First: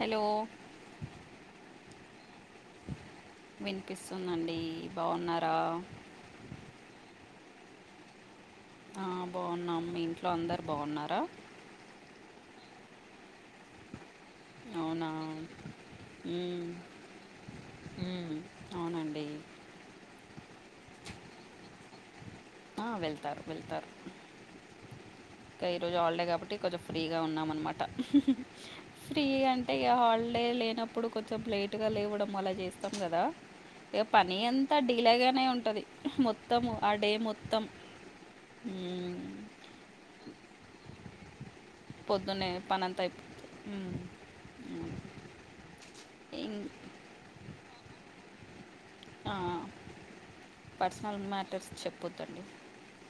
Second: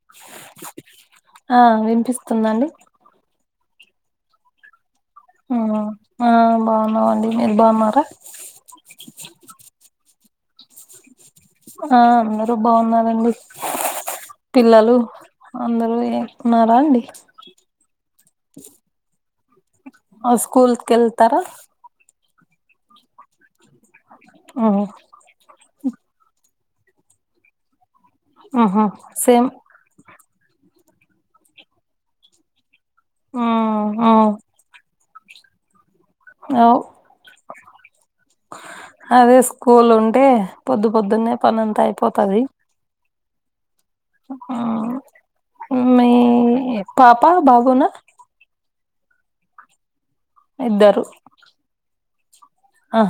Hello ఆ వినిపిస్తుందా అండి వినిపిస్తుందండి బాగున్నారా ఆ ఆ బాగున్నావండి మీరు బాగున్నారా ఆ బాగున్నాం మీ ఇంట్లో అందరు బాగున్నారా ఆ అందరూ బాగున్నారు అండి పిల్లలు అవునా అందరూ ఏకున్నారా అండి ఉమ్ అవునండి ఆ స్కూల్ కి వెళ్తారా ఆ వెళ్తారు వెళ్తారు ఆ ఇంకా ఈ రోజు హాలిడే కాబట్టి కొంచెం ఫ్రీగా ఉన్నము అన్నమాట ఆహా సేమ్ అంటే ఇక హాలిడే లేనప్పుడు కొంచెం లేట్ గా లేవడం అలా చే స్తం కదా ఉమ్, ఇక ఉమ్, పని అంతా డిలేగానే ఉంటది మొత్తము అవ్. ఆ డే మొత్తం మ్మ్ అదే స్కూల్ ఉంటే పొద్దు పొద్దున్నే పనంత అయి పొద్దున్నే పనంత అయి హ్మ్ మీ ఇం పాప బాబు నా ఆ ఇద్దరు పర్సనల్ మ్యాటర్స్ చెప్పొదండి ఆ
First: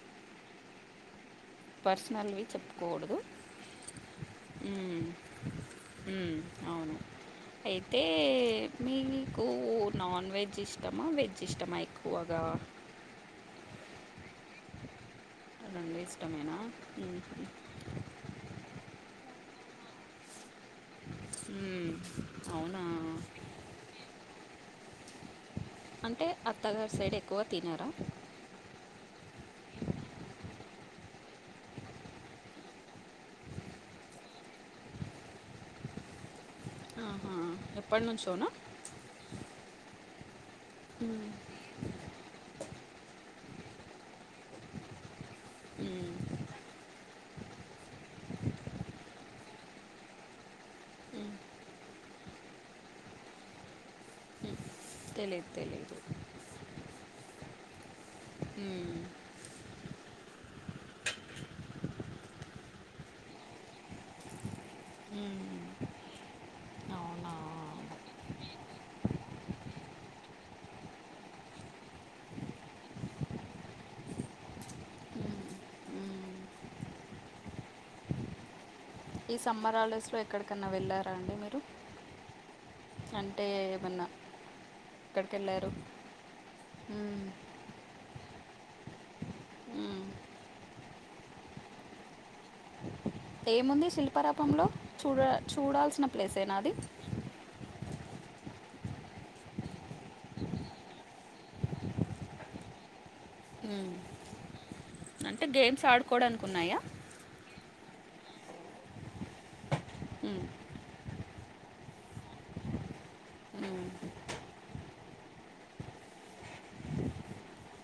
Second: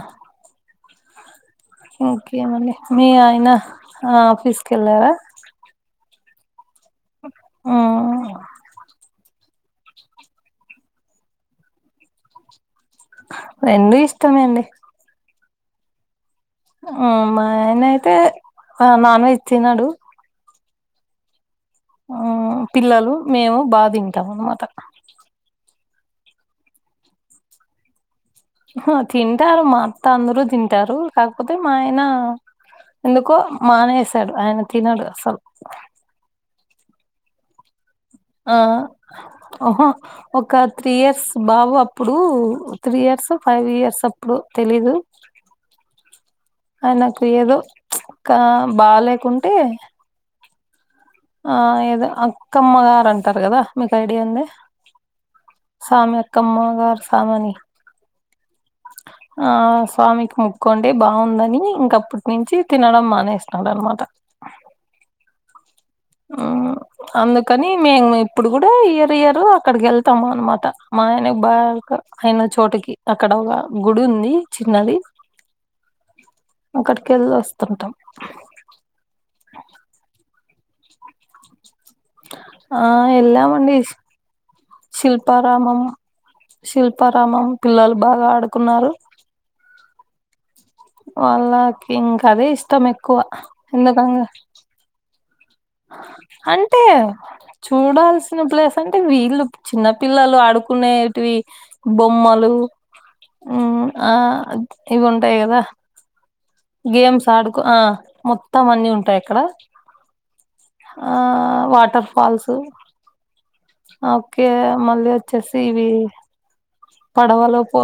పర్సనల్ వి ఇంకేమండి మీ చెప్పుకోకూడదు ఆయన ఆఫీస్కి ఉమ్ వెళ్ళారా ఉ అవును అయితే ఉమ్, మీవి మీకు నాన్ వెజ్ ఇష్టమా వెజ్ ఇష్టమా ఎక్కువగా రెండు ఇష్టమే అండి రెండు ఇష్టమేనా ఆ మ్మ్. మా ఆయన అయితే నాన్ వెజ్ తినడు ఊ ఆ పిల్లలు మేము బా తింటాం అన్మాట అంటే అత్తగారి సైడ్ ఎక్కువ తినరా అహ తింటారు మా అత్త అందరూ తింటారు కాకపోతే మా ఆయన ఎందుకో మానేసాడు ఆయన తినడు అసలు అహ ఆ అహా ఒక త్రీ ఇయర్స్ మ్మ్. బాబు అప్పుడు త్రీ ఇయర్స్ ఫైవ్ ఇయర్స్ అప్పుడు తెలీదు ఊ ఆయనకు ఏదో క బాలేకుంటే మ్మ్. ఆ ఏదో అక్కమ్మ గారు అంటారు కదా మీకు ఐడియా ఉంది తెలీదు తెలీదు అక్కమ్మ గారు సామని ఊ ఆ స్వామికి ముక్కోండి బాగుందని ఇంకప్పటి నుంచి తినడం మానేసినాడు అన్మాట మ్మ్. ఆ అందుకని అవునా మేము ఇప్పుడు కూడా ఇయర్ ఇయరు అక్కడికి వెళ్తాము అన్మాట మా ఆయనకు బాగా అయిన చోటకి అక్కడ ఒక గుడి ఉంది చిన్నది మ్మ్. మ్మ్. అక్కడికి వెళ్ళి వస్తుంటాం ఈ సమ్మర్ హాలిడేస్ లో ఎక్కడికన్నా వెళ్ళారా అండి మీరు ఆ అంటే ఏళ్ళమండి అండి ఏమన్నా ఎక్కడికి వెళ్ళారు శిల్పారామం మ్మ్. శిల్పారామం పిల్లలు బాగా ఆడుకున్నారు మ్మ్. వాళ్ళకి ఇంకా అదే ఇష్టం ఎక్ ఏముంది శిల్పారాపంలో చూడ చూడాల్సిన ప్లేసేనా అది అ చూడాల్సిన ప్లేస్ అంటే వీళ్ళు చిన్న పిల్లలు ఆడుకునేటివి బొమ్మలు ఊ మ్మ్. ఆ అంటే గేమ్స్ ఆడుకోవడానికికున్నాయా గేమ్స ఆడుకో ఆ మొత్తం అన్ని ఉంటాయక్కడ ఉ ఆ వాటర్ ఫాల్సు ఓకే మళ్ళీ వచ్చేసి ఇవి పడవలో పో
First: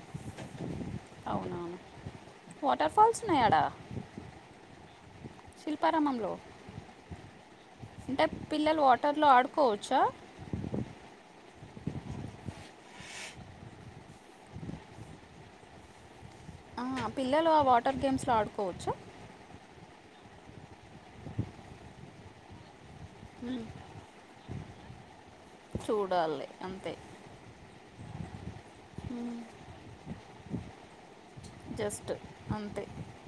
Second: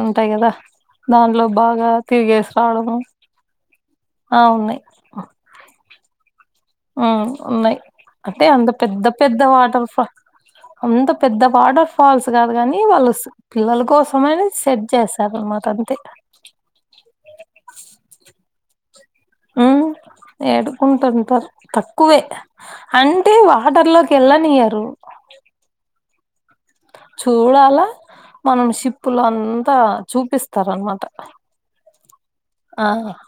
ఉంటాయి కదా దాంట్లో బాగా తిరిగేసి రావడము ఉన్నయడ ఆ ఉన్నయ్ శిల్పారామంలో ఉ ఉన్నాయి అంటే అంత పిల్లలు పెద్ద వాటర్లో పెద్ద వాటర్ ఆడుకోవచ్చా ఫాల్ అంత పెద్ద వాటర్ ఫాల్స్ కాదు కాని వాళ్ళ పిల్లల కోసమని సెట్ చేస్తారనమాట అంతే ఆ పిల్లలు ఆ వాటర్ గేమ్స్ లో ఆడుకోవచ్చు హ్మ్ యడుకుంటుంటారు తక్కువే అంటే మ్మ్. వాటర్ లో వెళ్ళానియరు చూడాలి అంతే చూడాల మనం షీప్పులు మ్మ్. అంతా చూపిస్తార్ అనమాట జస్ట్ అంతే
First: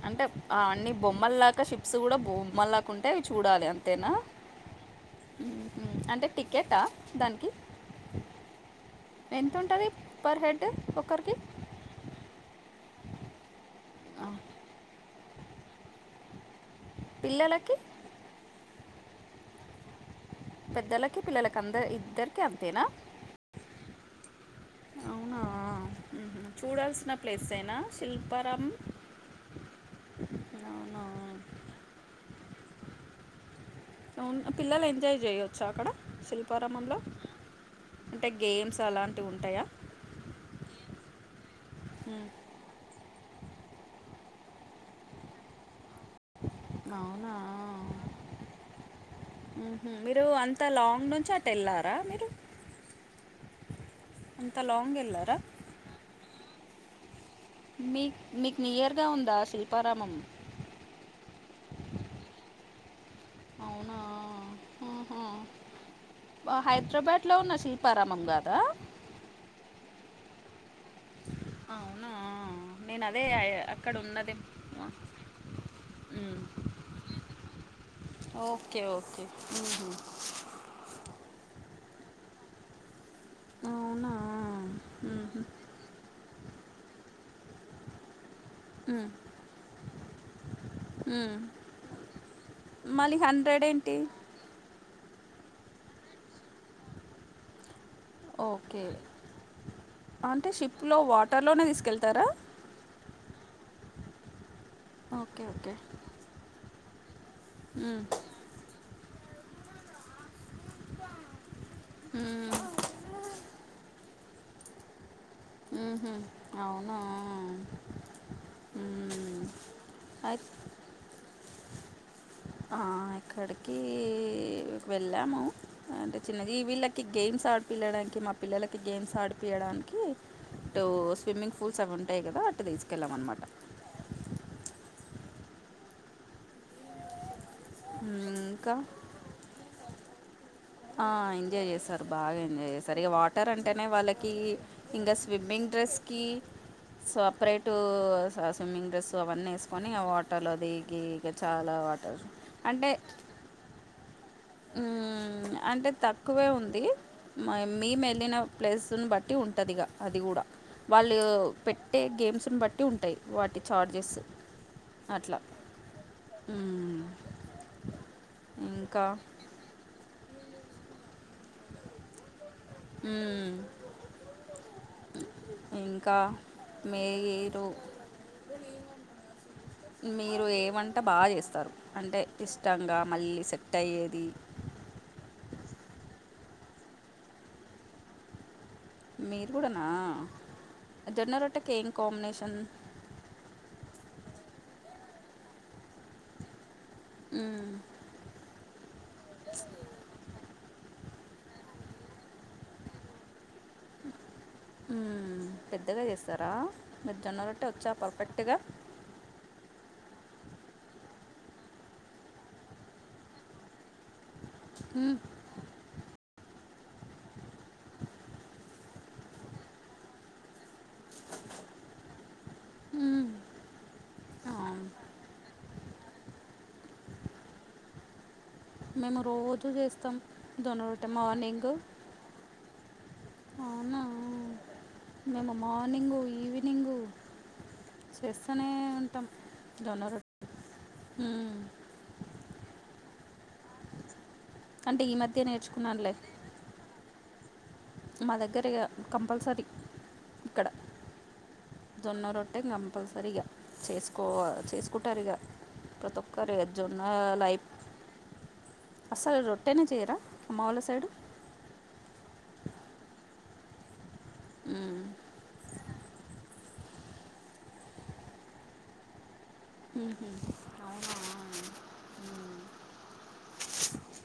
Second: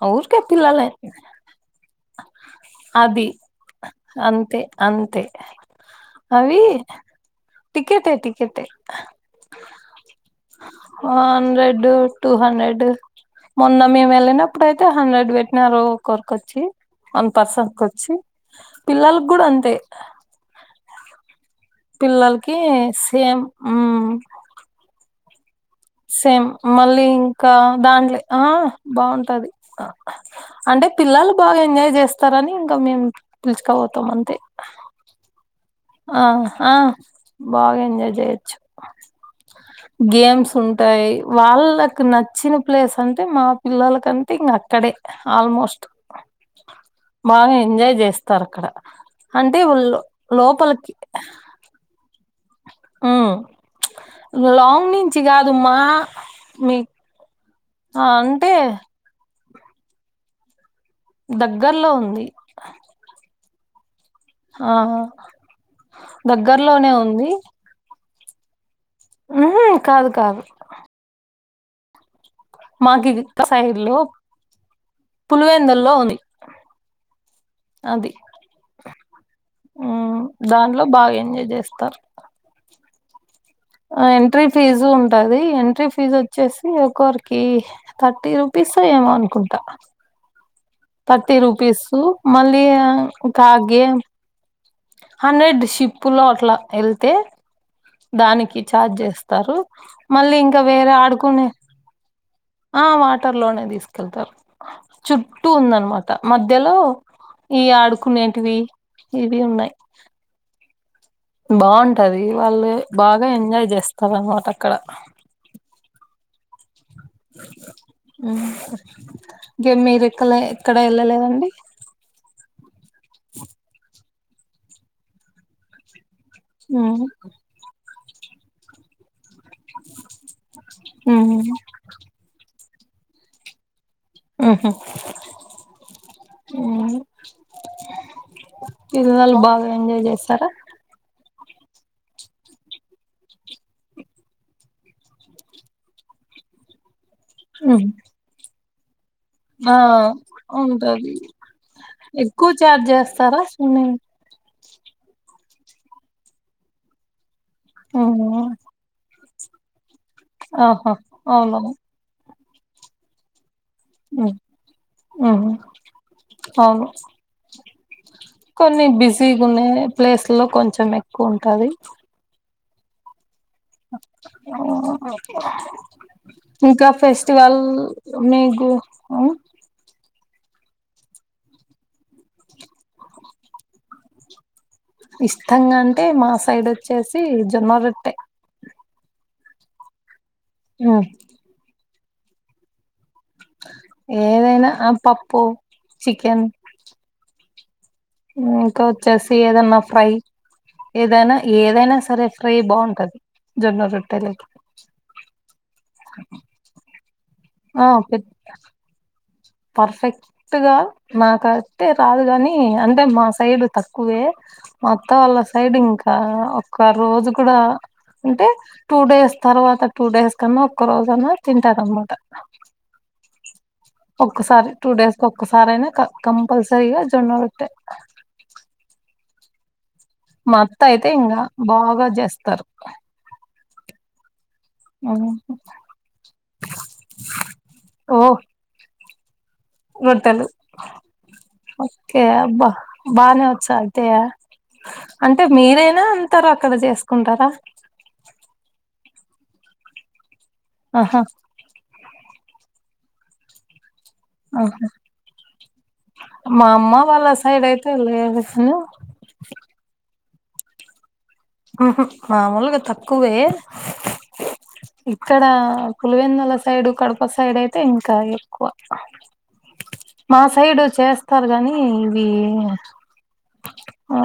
అంటే ఊరికే పిల్లలే అన్ని బొమ్మల్లాకా షిప్స్ కూడా బొమ్మల్లాకు ఉంటే అవి అది చూడాలి అంతేనా అంతే అంతే మ్మ్. అంటే అవి టికెటా దానికి టికెటే టికెటే ఎంత ఉంటది ఫర్ హెడ్ ఒకరికి హండ్రెడ్ టూ హండ్రెడ్ మొన్న మేము ఆ, వెళ్ళినప్పుడు అయితే హండ్రెడ్ పెట్టినారు ఒకరికొచ్చి వన్ పర్సన్ పిల్లలకి కొచ్చి పిల్లలకి కూడా అంతే పెద్దలకి పిల్లలకి అంద ఇద్దరికి పిల్లలకి అంతేనా సేమ్ మ్మ్ అవునా సేమ్ మ్మ్. మళ్ళీ చూడాల్సిన ఇంకా ప్లేసేనా దాంట్లే ఆ శిల్పారామం బాగుంటది అంటే అవునా పిల్లలు బాగా ఎంజాయ్ చేస్తారని ఇంకా మేం పిలుచకపోతాం అంతే ఫుల్ ఎంజాయ్ చేయొచ్చు అక్కడ ఆ ఆహ శిల్పారామంలో బాగా ఎంజాయ్ అంటే చెయొచ్చు గేమ్స్ అలాంటివి ఉంటాయా గేమ్స్ ఉంటాయి వాళ్ళకు నచ్చి మ్మ్. ఇచ్చిన ప్లేస్ అంటే మా పిల్లలకంటే ఇంక అక్కడే ఆల్మోస్ట్ బాగా ఎంజాయ్ అవునా చేస్తారు అక్కడ అంటేళ్ళ ఊహూ. మీరు లోప అంత లాంగ్ నుంచి అటు వెళ్ళారా మీరు ఉహ్ ప్చ్ అంత లాంగ్ నుంచి వెళ్ళారా కాదు మా మీ మీక్ అంటే మీకు నియర్గా ఉందా శిల్పారామం దగ్గర్లో ఉంది అవునా ఆ ఆహా. దగ్గర్లోనే ఉంది శిల్పా్రామం కాద ఊ కాదు కాదు ఆవునా నేను మాకు అదే సైడ్ అక్కడ లో ఉన్నదేమో పులివెందుల్లో ఉంది ఉహ్ అది ఓకే ఓకే మ్మ్ హు దాన్ట్లో బాగా ఎంజాయ్ చేస్తారు అవునా ఎంట్రీ ఫీజు ఉంటది ఊహూ. ఎంట్రీ ఫీజు వచ్చేసి ఒకరికి థర్టీ రూపీస్ ఉమ్. ఏమో అనుకుంటా థర్టీ ఉమ్. రుపీస్ మళ్ళీ మళ్ళీ ఒక హండ్రెడ్ ఏంటి గేమ్ హండ్రెడ్ షిప్పు లో అట్లా వెళ్తే దానికి ఓకే ఛార్జ్ చేస్తారు మళ్ళీ అంటే ఇంకా వేరే షిప్లో ఆడుకునే వాటర్లోనే తీసుకెళ్తారా ఆ వాటర్ లోనే తీసుకెళ్తారు ఓకే చుట్టూ ఓకే ఉందనమాట మధ్యలో ఈ ఉమ్, ఆడుకునేటివి ఇవి ఉన్నాయ్ ఇకా బాగుంటది వాళ్ళు బాగా ఎంజాయ్ చేస్తారు అనమాట అక్కడ ఉహ అవును ఇంకే మీరు ఎక్క అయి- ఎక్కడ వెళ్ళలేదండి ఆ ఇక్కడికి వెళ్ళాము అంటే చిన్నది వీళ్ళకి గేమ్స్ ఆడిపిల్లడానికి మా పిల్లకి గేమ్స్ ఆడిపి పీయడానికి టటు స్విమ్మింగ్ పూల్స్ అవి ఉంటాయి కదా అటు తీసుకెళ్ళామ అన్నమాట ఉహు ఆ ఉమ్మ్ ఇంకా పిల్లలు బాగా ఎంజాయ్ చేస్తారు ఆ ఎంజాయ్ చేస్తారు బాగా ఎంజాయ్ చేస్తారు ఇక వాటర్ అంటేనే వాళ్ళకి ఇంకా స్విమ్మింగ్ డ్రెస్ కి సపరేట్ స్విమ్మింగ్ డ్రెస్ సో అవన్నీ ఆ వేసుకొని ఇక వాటర్లో దిగి ఉంటది ఇక చాలా వాటర్ అంటే సరా స్విమింగ్ అంటే తక్కువే ఉంది మేము వెళ్ళిన స్విమ్మింగ్ ప్లేస్ని బట్టి బట్టి ఉంటుందిగా అది కూడా ఆహా వాళ్ళు అవునవును పెట్టే గేమ్స్ని బట్టి ఉంటాయి వాటి ఛార్జెస్ హ్మ్ అట్లా హ్మ్ అవును ఉమ్ కొన్ని బిజీ ఉనే ప్లేస్ లో కొంచెం ఎక్కువ ఉంటది ఉమ్ ఆహ్, ఇంకా ఇంకా ఫెస్టివల్ మీరు మీకు మీరు ఏ వంట బాగా చేస్తారు అంటే ఇష్టంగా మళ్ళీ సెట్ అయ్యేది ఇష్టంగా అంటే మా సైడ్ వచ్చేసి జొన్నరొట్టా మీరు కూడానా హ్మ్ జొన్న రొట్ట కేం కాంబినేషన్ ఏదైనా ఆ పప్పు చికెన్ ఆ ఇంకా వచ్చేసి ఏదన్నా ఫ్రై ఏదైనా ఏదైనా సరే ఫ్రై బాగుంటది జొన్న రొట్టెల పెద్దగా చేస్తారా మీరు జొన్నరట్టే ఆ వచ్చా పెద్ద పర్ఫెక్ట్గా పర్ఫెక్ట్ గా నాకయితే రాదు కాని అంటే మా సైడ్ తక్కువ వేమా అత్త మ్మ్. వాళ్ళ సైడ్ ఇంకా ఒక్క రోజు కూడా అంటే టూ డేస్ తర్వాత టూ డేస్ అన్నా ఒక్క రోజన తింటారు కమ్మాట ఉమ్ ఒక్కసారి టూ డేస్ క ఒక్కసారి అయినా కంపల్సరీగా జొన్న రోటే మేము రోజు చేస్తాం మ ఆత్త జొన్న అయితే రొట్టె ఇంకా మార్నింగ్ బాగా చేస్తారు అవునా మేము మార్నింగ ఈవినింగు చేస్తనే ఉంటాం జొన్న రోట్టలు రొట్టె మ్మ్. ఓకే బా బానే వచ్చా అంతయా ఈ మధ్య అంటే మీరైనా నేర్చుకున్నానులే అంటారు అక్కడ చేసుకుంటారా మా దగ్గర ఇగా కంపల్సరీ ఇక్కడ ఆహా జోన్న రొట్టే కంపల్సరీగా చేసుకో ఆహా చేసుకుంటారు ఇగా ప్రత ఒక్క మా అమ్మ రేజొన్న వాళ్ళ సైడ్ లైఫ్ అయితే లేదు కాని అసలు రొట్టెనే చేయరా అమ్మ వాళ్ళ సైడు ఆహా మామూలుగా తక్కువే మ్మ్. ఇక్కడ పులివెందల సైడు కడప సైడ్ అయితే ఇంకా ఎక్కువ మ్మ్హ. మా సైడు అవునా చేస్తారు కానీ ఇవి మ్మ్. ఆ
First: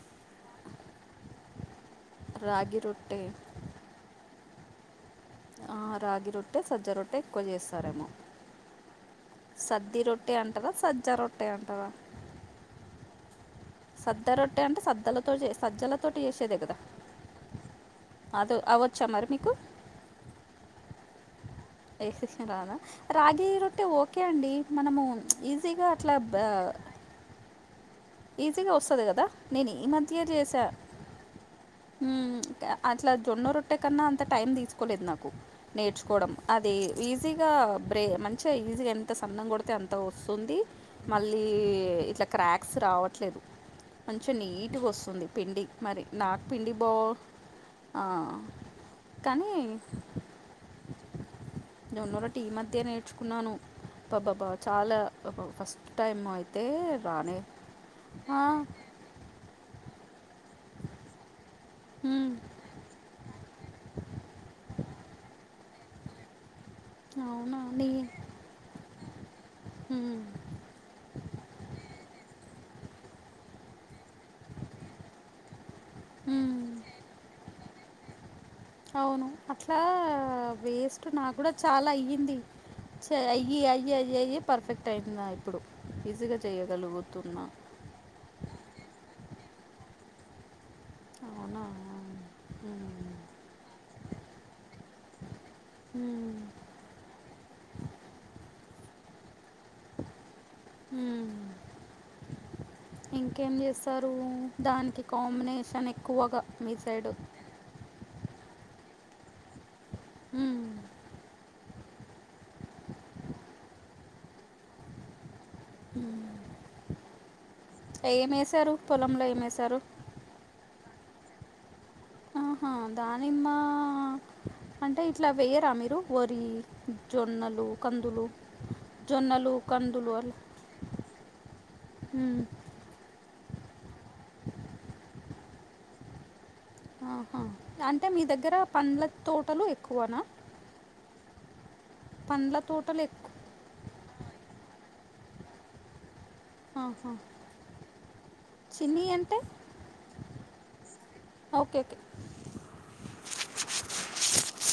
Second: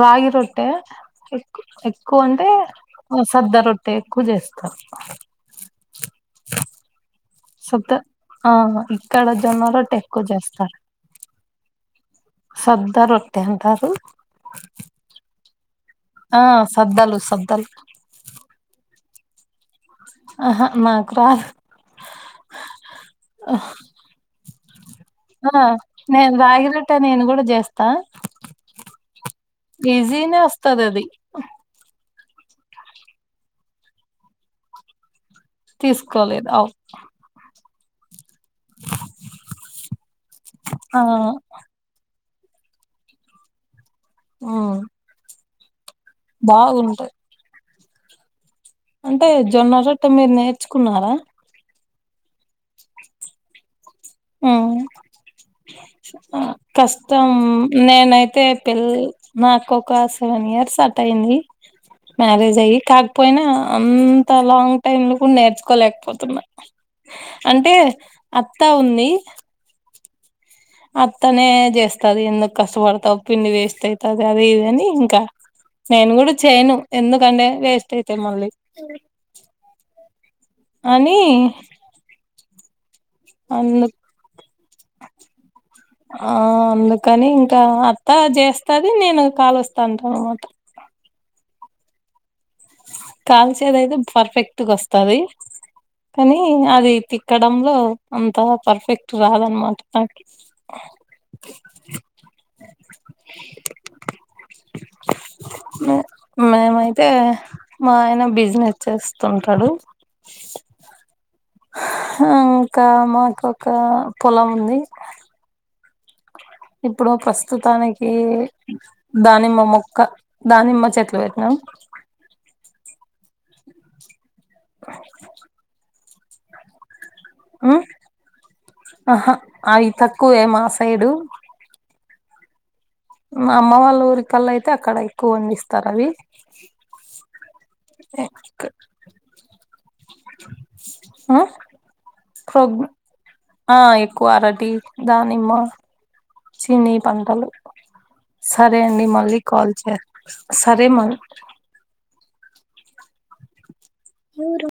రాగి రొట్టె ఎక్కు ఎక్కువ అంటే రాగి రొట్టె సద్ద రొట్టె ఎక్కువ చేస్తారు ఆ రాగి రొట్టె సజ్జ రొట్టె ఎక్కువ చేస్తారేమో ఆహా ఇక్కడ జొన్న రొట్టె ఎక్కువ చేస్తారు చ రొట్టే ఉంటద సబ్ద రొట్టె అంతారు త్త రొట్టె అంటే సజ్జలతోటి సజ్జలతోటి ఆ చేసేదే కదా సద్దలు సద్దలు అదు అవచ్చా మరి మీకు ఆహా నాకు రాదు ఎ రానా రాగి రొట్ట ఓ ఓకే అండి మనము ఈజీగా అట్లా ఆ క నేను కూడా జెస్ ఆ ఈజీగా వస్తది కదా నేను ఈ మధ్య చేసా వస్తది అది మ్మ్ అట్ల జొన్న రొట్టె కన్నా అంత టైం తీసుకోలేదు నాకు నేర్చుకోవడం తీసుకోలేదు అవు అది ఈజీగా బ్రే మంచి చే ఈజీగా ఎంత సన్నంగ కొడితే అంత వస్తుంది ఆ మళ్ళీ ఇట్ల క్రాక్ క్స్ రావట్లేదు మంచిం ఉమ్ నీటిగా వస్తుంది పిండి మరి నా పిండి బా బాగుంటాయి ఆ అంటే కానీ జొన్న రొట్టె మీరు నేర్చుకున్నారా జొన్న రొట్టె ఈ మధ్య నేర్చుకున్నాను పాబాబా ఉమ్ చాలా ఫస్ట్ టైం ఆ అయితే కష్టం బానే నేనైతే పెళ్ళి నాకు ఒక సెవెన్ ఇయర్స్ అట్ అయింది మ్మ్, మ్యారేజ్ అయి క పోయినా అంత లాంగ్ టైమ్ లో కూడా నేర్చుకోలేకపోతున్నా అవునా అంటే నీ అత్తా ఉంది మ్మ్ అత్తనే చేస్తది ఎందుకు కష్టపడతావు పిండి వేస్ట్ అయితది అదే ఇదని ఇంకా నేను కూడా మ్మ్, చేయను ఎందుకంటే వేస్ట్ అయితే మళ్ళీ అవును అట్లా వేస్ట్ అని నా కూడా చాలా అయ్యింది చె అయ్యి అందుకు అయి అయ అయి పర్ఫెక్ట్ అయితున్న ఇప్పుడు ఈజీగా చేయగలుగుతున్నా అ చేస్తది నేను కాలుస్తాంట అన్నమాట అవునవును మ్మ్ కాల్చేది అయితే పర్ఫెక్ట్గా వస్తాది కానీ మ్మ్, అది తిక్కడంలో అంత పర్ఫెక్ట్ రాదనమాట నాకి మ్మ్ ఇంకేం చేస్తారు దానికి కాంబినేషన్ ఎక్కువగా మీ మేమైతే సైడ్ మా ఆయన బిజినెస్ చేస్తుంటాడు మ్మ్, ఆ ఇంకా మాకు ఒక పొలం ఉంది మ్మ్ ఇప్పుడు ప్రస్తుతానికి ఏమేశారు పొలంలో దానిమ్మ ఏమేశారు? మొక్క దానిమ్మ చెట్లు పెట్నాం ఆహా దానిమ్మ అంటే ఇట్ల వేయరా మీరు వరి జొన్నలు ఉమ్ కందులు ఆహా జొన్నలు అవి కందులు అలా తక్కువే మా సైడు ఉమ్ మా అమ్మ వాళ్ళ ఊరికల్లా అయితే అక్కడ ఎక్కువ పండిస్తారు అవి ఆహా అంటే మీ దగ్గర పండ్ల తోటలు ఎక్కువనా ఆ పండ్ల ప్రోగ్ తోటలు ఎక్కు ఆ ఎక్కువ అరటి దానిమ్మ చిని ఆహా! పంటలు సరే అండి చినియి మళ్ళీ అంటే? కాల్ చేస్ సరే మరి ఓకే ఓకే నూరు